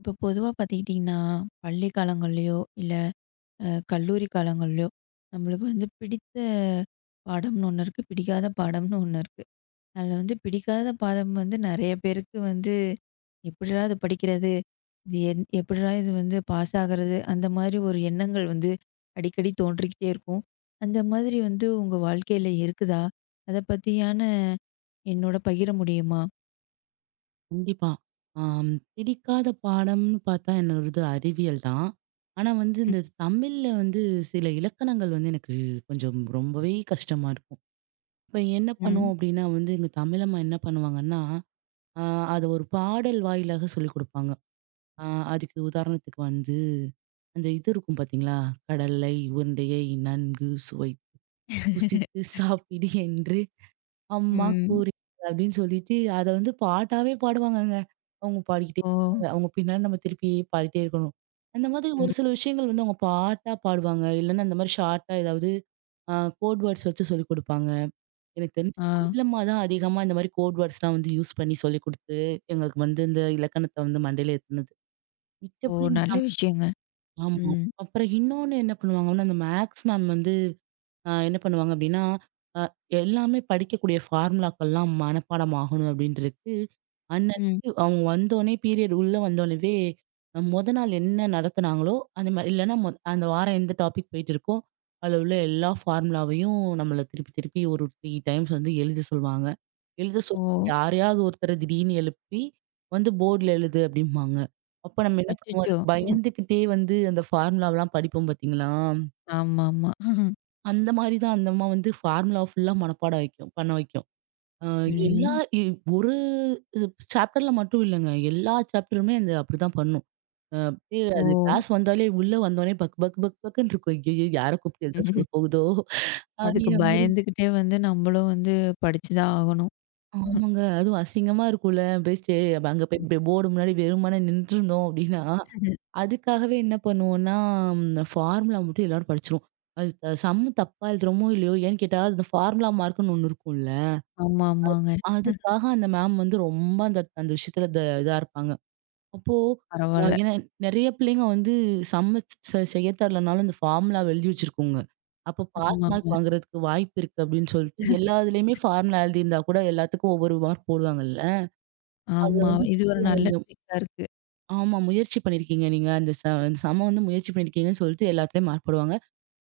இப்போ பொதுவா பார்த்துக்கிட்டிங்கன்னா, பள்ளி காலங்கள்லயோ, இல்ல கல்லூரி காலங்கள்லயோ, நம்மளுக்கு வந்து பிடித்த பாடம்னு ஒண்ணு இருக்கு. பிடிக்காத பாடம்னு ஒண்ணு இருக்கு. அதில வந்து பிடிக்காத பாடம் வந்து நெறைய பேருக்கு வந்து எப்பிடிடா இது படிக்கிறது? இது எப்பிடிடா இது வந்து பாஸ் ஆகுறது? அந்த மாதிரி ஒரு எண்ணங்கள் வந்து அடிக்கடி தோன்றிக்கிட்டே இருக்கும். அந்த மாதிரி வந்து உங்க வாழ்க்கையில இருக்குதா? அத பத்தியான என்னோட பகிர முடியுமா? கண்டிப்பா. ஆம் பிடிக்காத பாடம்னு பார்த்தா என்னோடது அறிவியல் தான். ஆனா வந்து இந்த தமிழ்ல வந்து சில இலக்கணங்கள் வந்து எனக்கு கொஞ்சம் ரொம்பவே கஷ்டமா இருக்கும். இப்ப என்ன ம். பண்ணுவோம் அப்டின்னா வந்து எங்க தமிழம்மா என்ன பண்ணுவாங்கன்னா, அ அத ஒரு பாடல் வாயிலாக சொல்லிக் குடுப்பாங்க. அ அதுக்கு உதாரணத்துக்கு வந்து, அந்த இது இருக்கும் பார்த்தீங்களா? "கடலை உருண்டையை நன்கு சுவை ருசித்து சாப்பிடு என்று" அம்மா ம். கூரி அப்படின்னு சொல்லிட்டு அத வந்து பாட்டாவே பாடுவாங்கங்க. அவங்க பாடிக்கிட்டே ஓ! இருப்பாங்க. அவங்க பின்னாடி நம்ம திருப்பி பாடிட்டே இருக்கணும். அந்த மாதிரி ம். ஒரு சில விஷயங்கள் வந்து அவங்க பாட்டா பாடுவாங்க. இல்லன்னா இந்த மாதிரி ஷார்ட்டா ஏதாவது அ கோட் வேர்ட்ஸ் வச்சு சொல்லிக் குடுப்பாங்க. எனக்கு தெரிஞ்சு ஆ. தமிழம்மா தான் அதிகமா இந்த மாதிரி கோட் வேர்ட்ஸ்லாம் வந்து யூஸ் பண்ணி சொல்லிக் குடுத்து, எங்களுக்கு வந்து இந்த இலக்கணத்த வந்து மண்டையில ஏத்துனது. ஓ! மிச்சபடி நல்ல விஷயங்க. ஆமா. ம். அப்புறம் இன்னொன்னு என்ன பண்ணுவாங்கன்னா, அந்த மேத்ஸ் மேம் வந்து என்ன பண்ணுவாங்க அப்டின்னா, அ எல்லாமே படிக்கக்கூடிய ஃபார்முலாக்கள்லாம் மனப்பாடம் ஆகணும் அப்டின்றதுக்கு, ம். அன்னன்னைக்கு அவங்க வந்தோனே பீரியட் உள்ள வந்தோனவே, மொத நாள் என்ன நடத்துனாங்களோ, அந்த மாரி இல்லன்னா அந்த வாரம் எந்த டாபிக் போயிட்டு இருக்கோ, அதுல உள்ள எல்லா ஃபார்முலாவையும் நம்மள திருப்பி திருப்பி ஒரு 3 டைம்ஸ் வந்து எழுத சொல்வாங்க. எழுத சொல்லி ஓ! யாரையாவது ஒருத்தர திடீர்னு எழுப்பி, வந்து போர்ட்ல எழுது அப்டிம்பாங்க. அப்ப நம்ம என்ன பண்ணுவோம், அச்சச்சோ! அதுக்கு பயந்துக்கிட்டே வந்து அந்த ஃபார்முலாவலாம் படிப்போம் பார்த்தீங்களா? ஆமாமா. அந்த மாரி தான் அந்த அம்மா வந்து ஃபார்முலா ஃபுல்லா மனப்பாடம் வைக்கும். பண்ண வைக்கும். ம். எல்லா ம். இ ஒரு சாப்டர்ல மட்டும் இல்லங்க. எல்லா சாப்டருமே அந்த அப்படிதான் பண்ணும். அப்படியே ஓ! அது கிளாஸ் வந்தாலே உள்ள வந்தோனே பக் பக் பக் பக்ன்னு இருக்கும். ஐயய்யோ! யார கூப்ட்டு எழுத சொல்ல போகுதோ! அதுக்கு அப்படிங்கிற மாரி பயந்துகிட்டே வந்து நம்மளும் வந்து படிச்சு தான் ஆகணும். ஆமாங்க. அதுவும் அசிங்கமா இருக்கும்ல. பெஸ்ட்டு அங்க போய் இப்படி போர்டு முன்னாடி வெறுமனே நின்றுருந்தோம் அப்படின்னா, அதுக்காகவே என்ன பண்ணுவோம்னா, ஃபார்முலா மட்டும் எல்லாரும் படிச்சுருவோம். அது சம் தப்பா எழுதுறோமோ இல்லையோ! ஏன்னு கேட்டா, அந்த ஃபார்முலா மார்க்குன்னு ஒண்ணு இருக்கும்ல. ஆமா, ஆமாங்க. அதுக்காக அந்த மேம் வந்து ரொம்ப அந்த அந்த விஷயத்துல இதா இருப்பாங்க. அப்போ பரவால்ல. ஏன்னா நெறைய பிள்ளைங்க வந்து சம்ம செய்ய தரலனாலும் இந்த ஃபார்முலா எழுதி வச்சிருக்குங்க. அப்போ பாஸ் ஆமாங்க. மார்க் வாங்குறதுக்கு வாய்ப்பு இருக்கு அப்படின்னு சொல்லிட்டு எல்லா இதுலயுமே ஃபார்முலா எழுதியிருந்தா கூட எல்லாத்துக்கும் ஒவ்வொரு மார்க் போடுவாங்கல்ல. அத ஆமா. வந்து இது ஒரு சொல்லுவாங்க. நல்ல நீங்க ட்ரிக்கா இருக்கு. ஆமா முயற்சி பண்ணியிருக்கீங்க. நீங்க அந்த சமம் வந்து முயற்சி பண்ணியிருக்கீங்கன்னு சொல்லிட்டு எல்லாத்துலயும் மார்க் போடுவாங்க.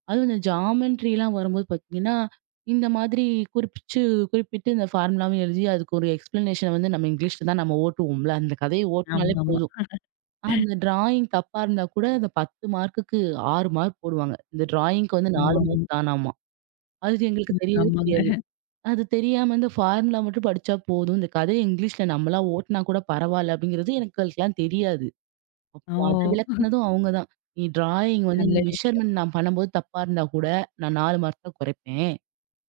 அதுவும் இந்த ஜாமெண்ட்ரிலாம் வரும்போது பார்த்தீங்கன்னா, இந்த மாதிரி குறிப்பிச்சு குறிப்பிட்டு இந்த ஃபார்முலாவும் எழுதி அதுக்கு ஒரு எக்ஸ்ப்ளனேஷன் வந்து நம்ம இங்கிலீஷ்ல தான் நம்ம ஓட்டுவோம்ல. அந்த கதைய ஓட்டுனாலே ஆமாமா. போதும். அந்த டிராயிங் தப்பா இருந்தா கூட அந்த 10 மார்க்குக்கு 6 மார்க் போடுவாங்க. இந்த டிராயிங்க்கு வந்து 4 ஆமாமா. மார்க் தானாமா. அது எங்களுக்கு ம். தெரியவே தெரியாது. ஆமாங்க. அது தெரியாம இந்த ஃபார்முலா மட்டும் படிச்சா போதும். இந்த கதைய இங்கிலீஷ்ல நம்மளா ஓட்டுனா கூட பரவால்ல அப்படிங்கிறது எனக்கெல்லாம் தெரியாது. ஓ! அப்போ அத விளக்குனதும் அவங்க தான். "நீ டிராயிங் வந்து நீ நல்ல விஷயம். மெஷர்மென்ட் நான் பண்ணும்போது தப்பா இருந்தா கூட, நான் 4 மார்க் தான் குறைப்பேன்.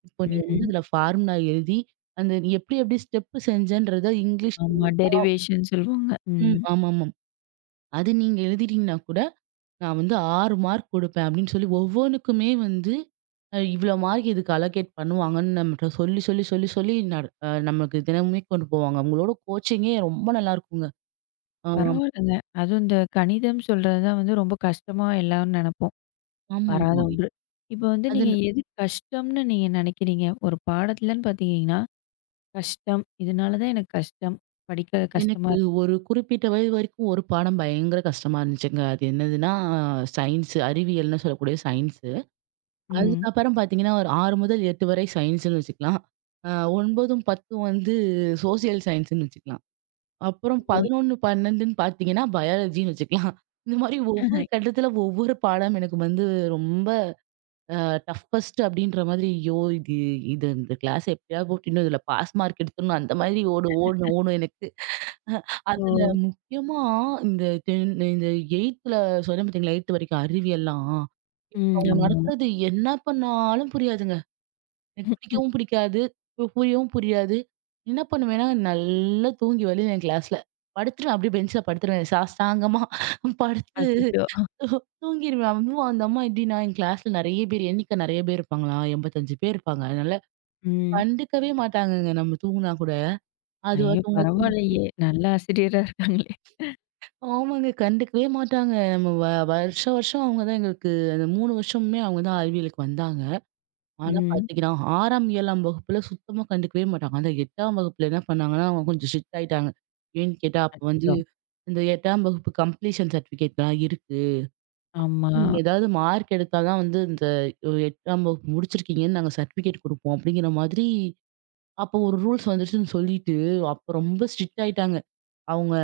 இப்போ நீ வந்து ம். இதுல ஃபார்முலா எழுதி, அந்த நீ எப்படி எப்படி ஸ்டெப்பு செஞ்சன்றத இங்கிலீஷ்" ஆமா. டெரிவேஷன் சொல்லுவாங்க. ம். ம். ஆமாமாம். "அது நீங்க எழுதிட்டீங்கன்னா கூட, நான் வந்து 6 மார்க் குடுப்பேன்" அப்படின்னு சொல்லி ஒவ்வொன்னுக்குமே வந்து, இவ்வளோ மார்க் இதுக்கு அலோகேட் பண்ணுவாங்கன்னு நம்மட்ட சொல்லி, சொல்லி, சொல்லி, சொல்லி நட அ நமக்கு தினமுமே கொண்டு போவாங்க. அவங்களோட கோச்சிங்கே ரொம்ப நல்லாருக்குங்க. ஆ. பரவால்லங்க. அதுவும் இந்த கணிதம் சொல்றது தான் வந்து ரொம்ப கஷ்டமா எல்லாரும் நெனைப்போம். வராத ஆமாமா. ஒன்று. இப்ப வந்து அது நீங்க எது கஷ்டம்னு நீங்க நினைக்கிறீங்க? ஒரு பாடத்துலன்னு பாத்தீங்கன்னா, கஷ்டம். இதனால தான் எனக்கு கஷ்டம். படிக்க கஷ்டமா எனக்கு இருக்கு. ஒரு குறிப்பிட்ட வயது வரைக்கும் ஒரு பாடம் பயங்கர கஷ்டமா இருந்துச்சுங்க. அது என்னதுன்னா, சயின்ஸ் அறிவியல்னு சொல்லக்கூடிய சயின்ஸு. ம். அதுக்கப்புறம் பார்த்தீங்கன்னா, ஒரு 6 முதல் 8 வரை சயின்ஸ்ன்னு வச்சுக்கலாம். அ 9, 10 வந்து சோசியல் சயின்ஸ்ன்னு வச்சுக்கலாம். அப்புறம் ஓ! 11, 12ன்னு பார்த்தீங்கன்னா, பயாலஜின்னு வச்சுக்கலாம். இந்த மாரி ஒவ்வொரு கட்டத்துல ஒவ்வொரு பாடம் எனக்கு வந்து ரொம்ப அ டஃபஸ்ட் அப்படின்ற மாதிரி, ஐயோ! இது இது இந்த கிளாஸ் எப்படியாவது போட்டு இன்னும் இதுல பாஸ் மார்க் எடுத்துடணும். அந்த மாதிரி ஓடும் ஓடும் ஓடும் எனக்கு. ஓ! அதுல முக்கியமா இந்த 10 இந்த 8த்ல சொன்னேன் பார்த்தீங்களா? 8 வரைக்கும் அறிவியல்லாம். ம். அவங்க ஆமா. நடத்துறது என்ன பண்ணாலும் புரியாதுங்க. எனக்கு பிடிக்கவும் பிடிக்காது. புரியவும் புரியாது. என்ன பண்ணுவேன்னா, நல்லா தூங்கி வலிவேன் கிளாஸ்ல. படுத்துருவேன் அப்படியே பெஞ்ச்ல படுத்துருவேன். சாஷ்டாங்கமா படுத்து அச்சச்சோ! தூங்கிருவேன். அதுவும் அந்த அம்மா எப்படின்னா, என் கிளாஸ்ல நெறைய பேர் எண்ணிக்கை நெறைய பேர் இருப்பாங்களா, 85 பேர் இருப்பாங்க. அதனால ம். கண்டுக்கவே மாட்டாங்கங்க நம்ம தூங்குனா கூட. அதுவா ஐயோ! தூங்க தூங்கி பரவாயில்லையே. நல்ல ஆசிரியரா இருக்காங்களே! ஆமாங்க. கண்டுக்கவே மாட்டாங்க. நம்ம வருஷம் வருஷம் அவங்க தான் எங்களுக்கு அந்த 3 வருஷமுமே அவங்க தான் அறிவியலுக்கு வந்தாங்க. ஆனா ம். பாத்தீங்கன்னா, 6ஆம், 7ஆம் வகுப்புல சுத்தமா கண்டுக்கவே மாட்டாங்க. ஆனா 8ஆம் வகுப்புல என்ன பண்ணாங்கன்னா, அவங்க கொஞ்சம் ஸ்ட்ரிக்ட் ஆயிட்டாங்க. ஏன்னு கேட்டா, அப்ப வந்து அச்சச்சோ! இந்த 8ஆம் வகுப்பு கம்ப்ளீஷன் சர்டிஃபிகேட்லாம் இருக்கு. ஆமா. நீங்க ஏதாவது மார்க் எடுத்தா தான் வந்து இந்த 8ஆம் வகுப்பு முடிச்சிருக்கீங்கன்னு நாங்க சர்டிஃபிகேட் குடுப்போம். அப்படிங்கிற மாதிரி அப்போ ஒரு ரூல்ஸ் வந்துருச்சுன்னு சொல்லிட்டு, அப்ப ரொம்ப ஸ்ட்ரிக்ட் ஆயிட்டாங்க. அவங்க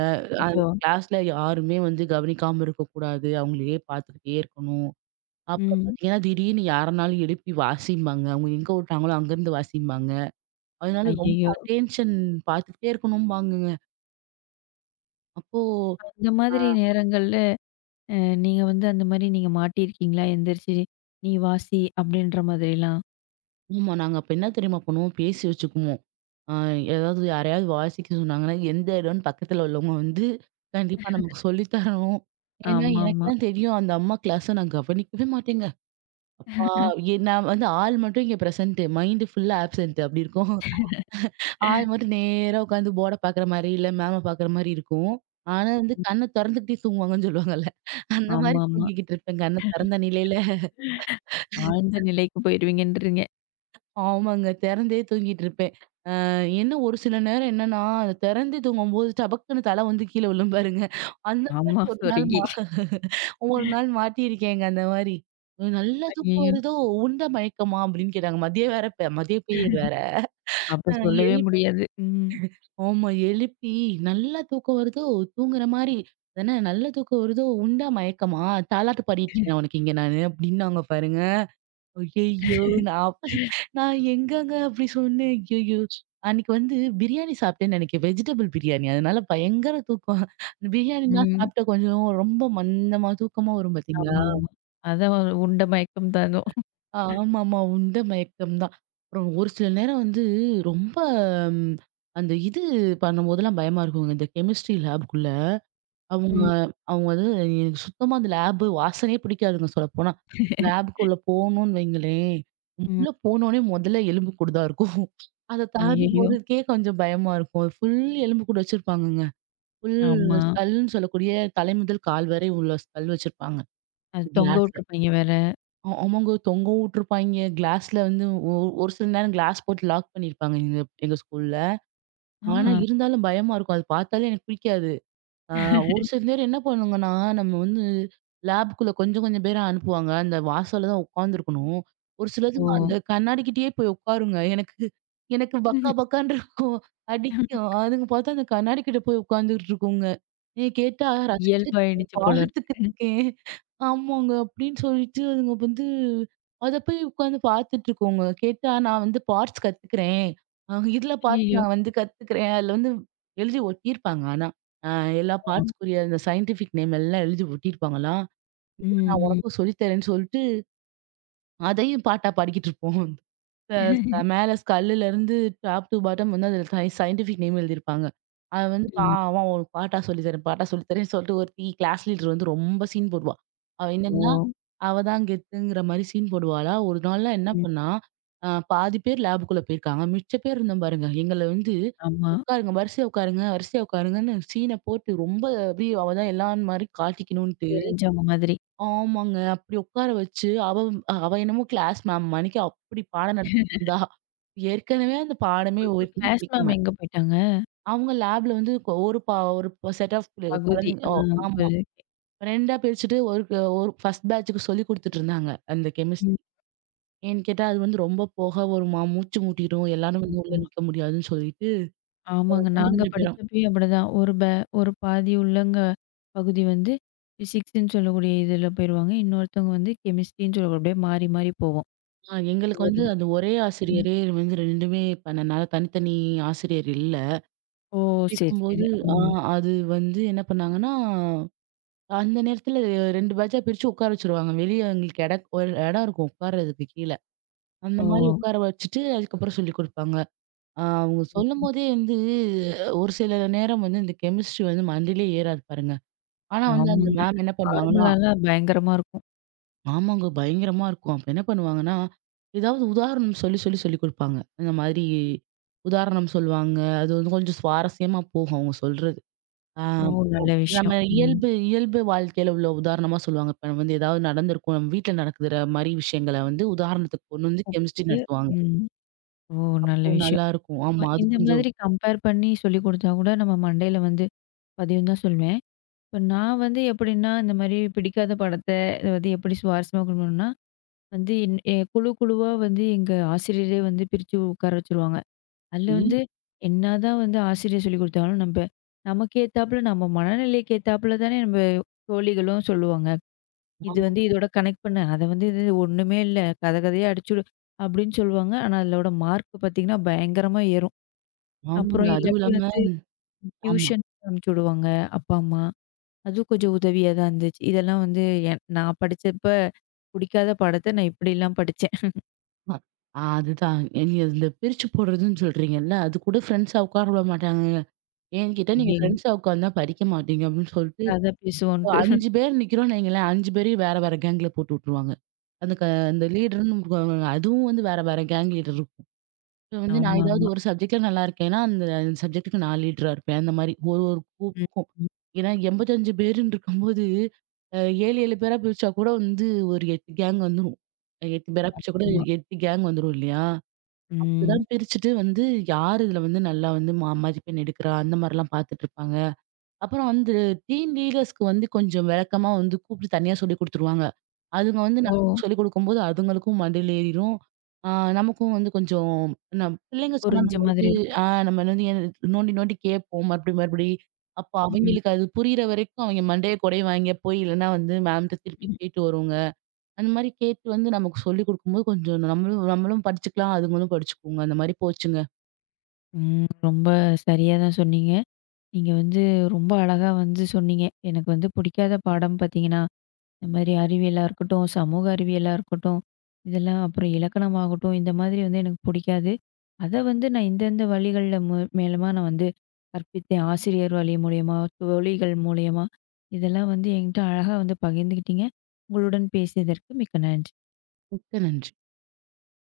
அது அச்சச்சோ! கிளாஸ்ல யாருமே வந்து கவனிக்காம இருக்கக்கூடாது. அவங்களையே பார்த்துக்கிட்டே இருக்கணும். அப்புறம் ம். பார்த்தீங்கன்னா, திடீர்னு யாரனாலும் எழுப்பி வாசிம்பாங்க. அவங்க எங்க விட்டாங்களோ அங்கருந்து வாசிம்பாங்க. அதனால ரொம்ப ஐயய்யோ! அட்டென்ஷன் பார்த்துக்கிட்டே இருக்கணும்பாங்கங்க. அப்போ அந்த மாதிரி நேரங்கள்ல அ நீங்க வந்து அந்த மாரி நீங்க மாட்டியிருக்கீங்களா? எந்திரிச்சு, "நீ வாசி" அப்படின்ற மாதிரிலாம்? ஆமா நாங்க அப்ப என்ன தெரியுமா பண்ணுவோம்? பேசி வச்சுக்குவோம். அ ஏதாவது யாரையாவது வாசிக்க சொன்னாங்கன்னா, எந்த இடம்னு பக்கத்துல உள்ளவங்க வந்து கண்டிப்பா நமக்கு சொல்லி தரணும். ஏன்னா ஆமாமா. எனக்கெல்லாம் தெரியும் அந்த அம்மா கிளாஸ நான் கவனிக்கவே மாட்டேங்க. ஆ எ நான் வந்து ஆள் மட்டும் இங்க பிரசன்ட் மைண்ட் ஃபுல்லா ஆப்சென்ட் அப்படி இருக்கும். ஆள் மட்டும் நேரா உட்காந்து போர்ட பார்க்குற மாரி, இல்ல மேம பார்க்குற மாரி இருக்கும். ஆனா வந்து கண்ண தொறந்துகிட்டே தூங்குவாங்கன்னு சொல்லுவாங்கல்ல. அந்த மாரி ஆமாமா. தூங்கிக்கிட்டு இருப்பேன். கண்ண திறந்த நிலையில. ஆழ்ந்த நிலைக்கு போயிருவீங்கன்றீங்க. ஆமாங்க. திறந்தே தூங்கிட்டு இருப்பேன். அ என்ன ஒரு சில நேரம் என்னன்னா, அந்த திறந்தே தூங்கும்போது டபக்குன்னு தலை வந்து கீழ விழும் பாருங்க. அந்த மாரி ஆமா, சொருகி. ஒரு நாள் மாட்டியிருக்கேங்க அந்த மாரி. "நல்லா தூக்கம் ஐயய்யோ! வருதோ! உண்டா மயக்கமா?" அப்படின்னு கேட்டாங்க. மதியம் வேற இப்ப மதிய பீரியட் வேற. அப்ப அ சொல்லவே எல் முடியாது. ம். ஆமா. எழுப்பி நல்லா தூக்கம் வருதோ! தூங்குற மாரி தானே நல்லா தூக்கம் வருதோ! உண்டா மயக்கமா? தாலாட்டு பாடிட்டு இருக்கேன் உனக்கு இங்க நானு அப்டின்னாங்க பாருங்க. ஐயய்யோ! நான் அப்படி நான் எங்கங்க அப்படி சொன்னேன். ஐயய்யோ! அன்னைக்கு வந்து பிரியாணி சாப்பிட்டேன்னு நினைக்கிறேன். வெஜிடபிள் பிரியாணி. அதனால பயங்கர தூக்கம். பிரியாணிலாம் ம். சாப்பிட்ட கொஞ்சம் ரொம்ப மந்தமா தூக்கமா வரும் பார்த்தீங்களா? ஆமாமா. அதான் ஒரு உண்ட மயக்கம் தானோ! ஆமாமா. உண்ட மயக்கம் தான். அப்புறம் ஒரு சில நேரம் வந்து ரொம்ப ம், அந்த இது பண்ணும்போதெல்லாம் பயமா இருக்குங்க. இந்த கெமிஸ்ட்ரி லேபுக்குள்ள. அவங்க ம். அவங்க வந்து எனக்கு சுத்தமா அந்த லேப் வாசனையே பிடிக்காதுங்க சொல்லப்போனா. லேப்க்குள்ள போனோம்னு வைங்களேன், ம். உள்ள போனோனே முதல்ல எலும்புக்கூடு தான் இருக்கும். அத தாண்டி ஐயய்யோ! போறதுக்கே கொஞ்சம் பயமா இருக்கும். ஃபுல் எலும்புக்கூடு வச்சிருப்பாங்கங்க. ஃபுல் ஆமா. ஸ்கல்ன்னு சொல்லக்கூடிய தலை முதல் கால் வரை உள்ள ஸ்கல் வச்சிருப்பாங்க. அது தொங்க கிளாஸ்ல. விட்டுருப்பீங்க வேற. ஆமாங்க தொங்கவும் விட்டுருப்பாய்ங்க. கிளாஸ்ல வந்து ஒ ஒரு சில நேரம் கிளாஸ் போட்டு லாக் பண்ணியிருப்பாங்க எங்க எங்க ஸ்கூல்ல. ஆனா ஆ. இருந்தாலும் பயமா இருக்கும். அது பார்த்தாலே எனக்கு பிடிக்காது. ஆ ஒரு சில பேர் என்ன பண்ணுங்கன்னா, நம்ம வந்து லேப்க்குள்ள கொஞ்சம் கொஞ்சம் பேரா அனுப்புவாங்க. அந்த வாசல்ல தான் உட்காந்துருக்கணும். ஒரு ஓ! சிலதுங்க ம். அந்த கண்ணாடிக்கிட்டயே போய் உட்காருங்க. எனக்கு எனக்கு பக்கா பக்கான்னு இருக்கும். அடிக்கும். அதுங்க பார்த்தா அந்த கண்ணாடி கிட்ட போய் உட்காந்துக்கிட்டு இருக்குங்க. ஏ கேட்டா ரசிச்சுட்டு இருக்கேன், இயல்பாயிடுச்சு போல பார்த்துக்கிட்டு இருக்கு. இருக்கேன். ஆமாங்க அப்படின்னு சொல்லிட்டு அதுங்க வந்து அத போய் உட்காந்து பார்த்துட்டு இருக்குங்க. கேட்டா நான் வந்து பார்ட்ஸ் கத்துக்கிறேன். இதுல பார்த்து ஐயய்யோ! நான் வந்து கத்துக்கிறேன். அதுல வந்து எழுதி ஒட்டியிருப்பாங்க ஆனா. அ எல்லா ஆ. பார்ட்ஸ்க்குரிய இந்த சயின்டிஃபிக் நேம் எல்லாம் எழுதி ஒட்டியிருப்பாங்களாம். ம். நான் ம். உனக்கும் சொல்லி தரேன்னு சொல்லிட்டு, அதையும் பாட்டா பாடிக்கிட்டு இருப்போம். அ ச மேல ஸ்கல்லுலருந்து டாப் டூ பாட்டம் வந்து அதில சயின்டிஃபிக் நேம் எழுதியிருப்பாங்க. அவ வந்து ம். பாவம் அவளுக்கு பாட்டா சொல்லி தரேன், பாட்டா சொல்லி தரேன்னு சொல்லிட்டு ஒருத்தி கிளாஸ் லீடர் வந்து ரொம்ப சீன் போடுவா. அவ ஓ! என்னன்னா, அவ தான் கெத்துங்கிற மாரி சீன் போடுவாளா, ஒரு நாள்லாம் என்ன ம். பண்ணா, பாதி பேர் லேபுக்குள்ள போயிருக்காங்க. மிச்ச பேர் இருந்தோம் பாருங்க. எங்கள வந்து ஆமா. உட்காருங்க, வரிசையா உட்காருங்க, வரிசையா உட்காருங்கன்னு சீன போட்டு ரொம்ப அப்படியே அவ தான் எல்லார் மாரி காட்டிக்கணும்னு தெரிஞ்சவங்க மாதிரி. ஆமாங்க. அப்படி உட்கார வச்சு, அவ அவ என்னமோ கிளாஸ் மேம் மாணிக்கு அப்படி பாடம் நடத்திட்டு இருந்தா. ஏற்கனவே அந்த பாடமே அப்ப ஒருத்தியும் கிளாஸ் பிடிக்கல. மேம் எங்க போயிட்டாங்க? அவங்க லேப்ல வந்து கொ- ஒரு பா ஒரு செட் ஆஃப் பகுதி. குழந்தைங்க ஆ. ஓ ஆமா. புரியுது. 2 பிரிச்சுட்டு ஒரு ஃபர்ஸ்ட் பேட்சுக்கு சொல்லிக் குடுத்துட்டு இருந்தாங்க. அந்த கெமிஸ்ட்ரி. ம். ஏன்னு கேட்டா, அது வந்து ரொம்ப புகை வருமா, மூச்சு மூட்டிரும். எல்லாரும் வந்து உள்ள ம். நிக்க முடியாதுன்னு சொல்லிட்டு ஆமாங்க. கொஞ்சம் நாங்க கொஞ்சம் பேரும். படிச்சப்பயும் அப்படிதான். ஒரு பாதி உள்ளங்க பகுதி வந்து பிசிக்ஸ்ன்னு சொல்லக்கூடிய இதில போயிருவாங்க. இன்னொருத்தவங்க வந்து கெமிஸ்ட்ரின்னு சொல்லக்கூடிய அப்படியே மாறி, மாறி போவோம். எங்களுக்கு ஒவ்வொரு வந்து இதும். அந்த ஒரே ம். ஆசிரியரே வந்து 2மே பண்ணனால தனித்தனி ஆசிரியர் இல்ல. ஓ! சரி, சரி. இருக்கும்போது ஆ ம். அது வந்து என்ன பண்ணாங்கன்னா, அந்த நேரத்துல 2 பேட்சா பிரிச்சு உட்கார வச்சுருவாங்க. வெளிய எங்களுக்கு எடக் ஒரு இடம் இருக்கும் உட்கார்றதுக்கு கீழ. அந்த ஓ! மாரி உட்கார வச்சுட்டு, அதுக்கப்புறம் சொல்லிக் குடுப்பாங்க. அவங்க ஓ! சொல்லும்போதே வந்து ஒரு சில நேரம் வந்து இந்த கெமிஸ்ட்ரி வந்து மண்டையிலே ஏறாது பாருங்க. ஆனா ஆமா. வந்து அந்த ஆமாங்க. மேம் என்ன பண்ணுவாங்கன்னா ஃபார்முலாலாம் பயங்கரமா இருக்கும். ஆமாங்க பயங்கரமா இருக்கும். அப்ப என்ன பண்ணுவாங்கன்னா, ஏதாவது உதாரணம் சொல்லி சொல்லி சொல்லிக் குடுப்பாங்க. இந்த மாதிரி உதாரணம் சொல்லுவாங்க. அது வந்து கொஞ்சம் சுவாரஸ்யமா போகும் அவங்க சொல்றது. ஆ. ஓ! நல்ல நம்ம விஷயம். ம். இயல்பு இயல்பு வாழ்க்கையில உள்ள உதாரணமா சொல்லுவாங்க. இப்ப வந்து ஏதாவது நடந்திருக்கும். நம்ம வீட்ல நடக்குற மாரி விஷயங்கள வந்து உதாரணத்துக்கு கொண்டு வந்து கெமிஸ்ட்ரி ஒப்பிட்டு நடத்துவாங்க. ம். ஓ! நல்ல ஓ! விஷயம். நல்லாருக்கும். ம ஆமா. அது இந்த கொஞ்சம் மாதிரி கம்பேர் பண்ணி சொல்லிக் குடுத்தா கூட நம்ம மண்டையில வந்து பதியும்ன்னு தான் சொல்வேன். இப்ப நான் வந்து எப்படின்னா, இந்த மாரி பிடிக்காத படத்த வந்து எப்படி சுவாரஸ்யமா கொண்டு வரணும்னா, வந்து என் எ குழு குழுவா வந்து எங்க ஆசிரியரே வந்து பிரிச்சு உட்கார வச்சுருவாங்க. அதுல இ வந்து என்னதான் வந்து ஆசிரியர் சொல்லிக் குடுத்தாலும், நமக்கு ஏத்தாப்புல நம்ம மனநிலைக்கு ஏத்தாப்புல தானே நம்ம தோழிகளும் சொல்லுவாங்க. இது ஆமா, வந்து இதோட கனெக்ட் பண்ணு. அத வந்து இது ஒண்ணுமே இல்ல. கத கதையா அடிச்சுடு அப்படின்னு சொல்லுவாங்க. ஆனா அதோட மார்க் பார்த்தீங்கன்னா, பயங்கரமா ஏறும். ஆமாங்க. அப்புறம் அதுவும் இல்லாட்டி இல்லாம வந்து ஆமா. டியூஷன் அனுப்பிச்சு விடுவாங்க அப்பா, அம்மா. அதுவும் கொஞ்சம் உதவியா தான் இருந்துச்சு. இதெல்லாம் வந்து நான் படிச்சப்ப பிடிக்காத பாடத்த நான் இப்படிலாம் அ அதுதான். நீங்க இந்த பிரிச்சு போடுறதுன்னு சொல்றீங்கல்ல, அது கூட ஃப்ரெண்ட்ஸா உட்கார விட மாட்டாங்கங்க. ஏன்னு கேட்டா, "நீங்க படிச்சேன். ஃப்ரெண்ட்ஸா உட்கார்ந்தா படிக்க மாட்டீங்க" அப்படின்னு சொல்லிட்டு, கதை இப்போ பேசுவோன்ட்டு. 5 பேர் நிக்கிறோம்ன்னு வைங்களேன், 5 பேரையும் வேற வேற கேங்ல போட்டு விட்டுருவாங்க. அந்த க அந்த லீடர்ன்னு அதுவும் வந்து வேற வேற கேங் லீடர் இருக்கும். இப்ப வந்து நான் ஏதாவது ஆமாமா. ஒரு சப்ஜெக்ட்ல நல்லா இருக்கேன்னா, அந்த சப்ஜெக்ட்டுக்கு நான் லீடரா இருப்பேன். அந்த மாரி ஒரு ஒரு ம். குரூப்புக்கும். ம். ஏன்னா 85 பேருன்னு இருக்கும்போது, அ 7, 7 பேரா பிரிச்சா கூட வந்து ஒரு 8 கேங் வந்துரும். 8 பேரா பிரிச்சா கூட ஆமா. 8 கேங் வந்துரும் இல்லையா? ம். அப்படிதான் பிரிச்சுட்டு வந்து யார் இதுல வந்து நல்லா வந்து மதிப்பெண் எடுக்கிறா, அந்த மாரிலாம் பார்த்துட்டு இருப்பாங்க. அப்புறம் வந்து டீம் லீடர்ஸ்க்கு வந்து கொஞ்சம் விளக்கமா வந்து கூப்பிட்டு தனியா சொல்லிக் குடுத்துருவாங்க. அதுங்க வந்து ஓ! நமக்கு சொல்லிக் குடுக்கும்போது அதுங்களுக்கும் மண்டையில ஏறிரும். ஆ நமக்கும் வந்து கொஞ்சம் நம் பிள்ளைங்க சொன்னா புரிஞ்ச மாதிரி இருக்கும். நம்ம வந்து நோண்டி நோண்டி கேட்போம் மறுபடியும் மறுபடி. அப்போ ம். அவங்களுக்கு அது புரியிற வரைக்கும் அவங்க மண்டைய கொடைவாங்க போய் இல்லன்னா வந்து மேம்ட்ட திருப்பி ம். கேட்டு வருவோங்க. அந்த மாரி கேட்டு வந்து நமக்கு சொல்லிக் குடுக்கும்போது கொஞ்சம் நம்மளும் நம்மளும் படிச்சுக்கலாம், அதுங்களும் படிச்சுக்குங்க. அந்த மாரி போச்சுங்க. ம். ரொம்ப சரியா தான் சொன்னீங்க. நீங்க வந்து ரொம்ப அழகா வந்து சொன்னீங்க. எனக்கு வந்து பிடிக்காத பாடம் பார்த்தீங்கன்னா, இந்த மாதிரி அறிவியலா இருக்கட்டும், சமூக அறிவியலா இருக்கட்டும், இதெல்லாம் அப்புறம் இலக்கணமாகட்டும், இந்த மாதிரி வந்து எனக்கு பிடிக்காது. அத வந்து நான் இந்தந்த வழிகள்ல மேலமா நான் வந்து கற்பித்தேன். ஆசிரியர் வழி மூலியமா, தோழிகள் மூலியமா, இதெல்லாம் வந்து என்கிட்ட அழகா வந்து பகிர்ந்துக்கிட்டீங்க. உங்களுடன் பேசியதற்கு மிக்க நன்றி. மிக்க நன்றி.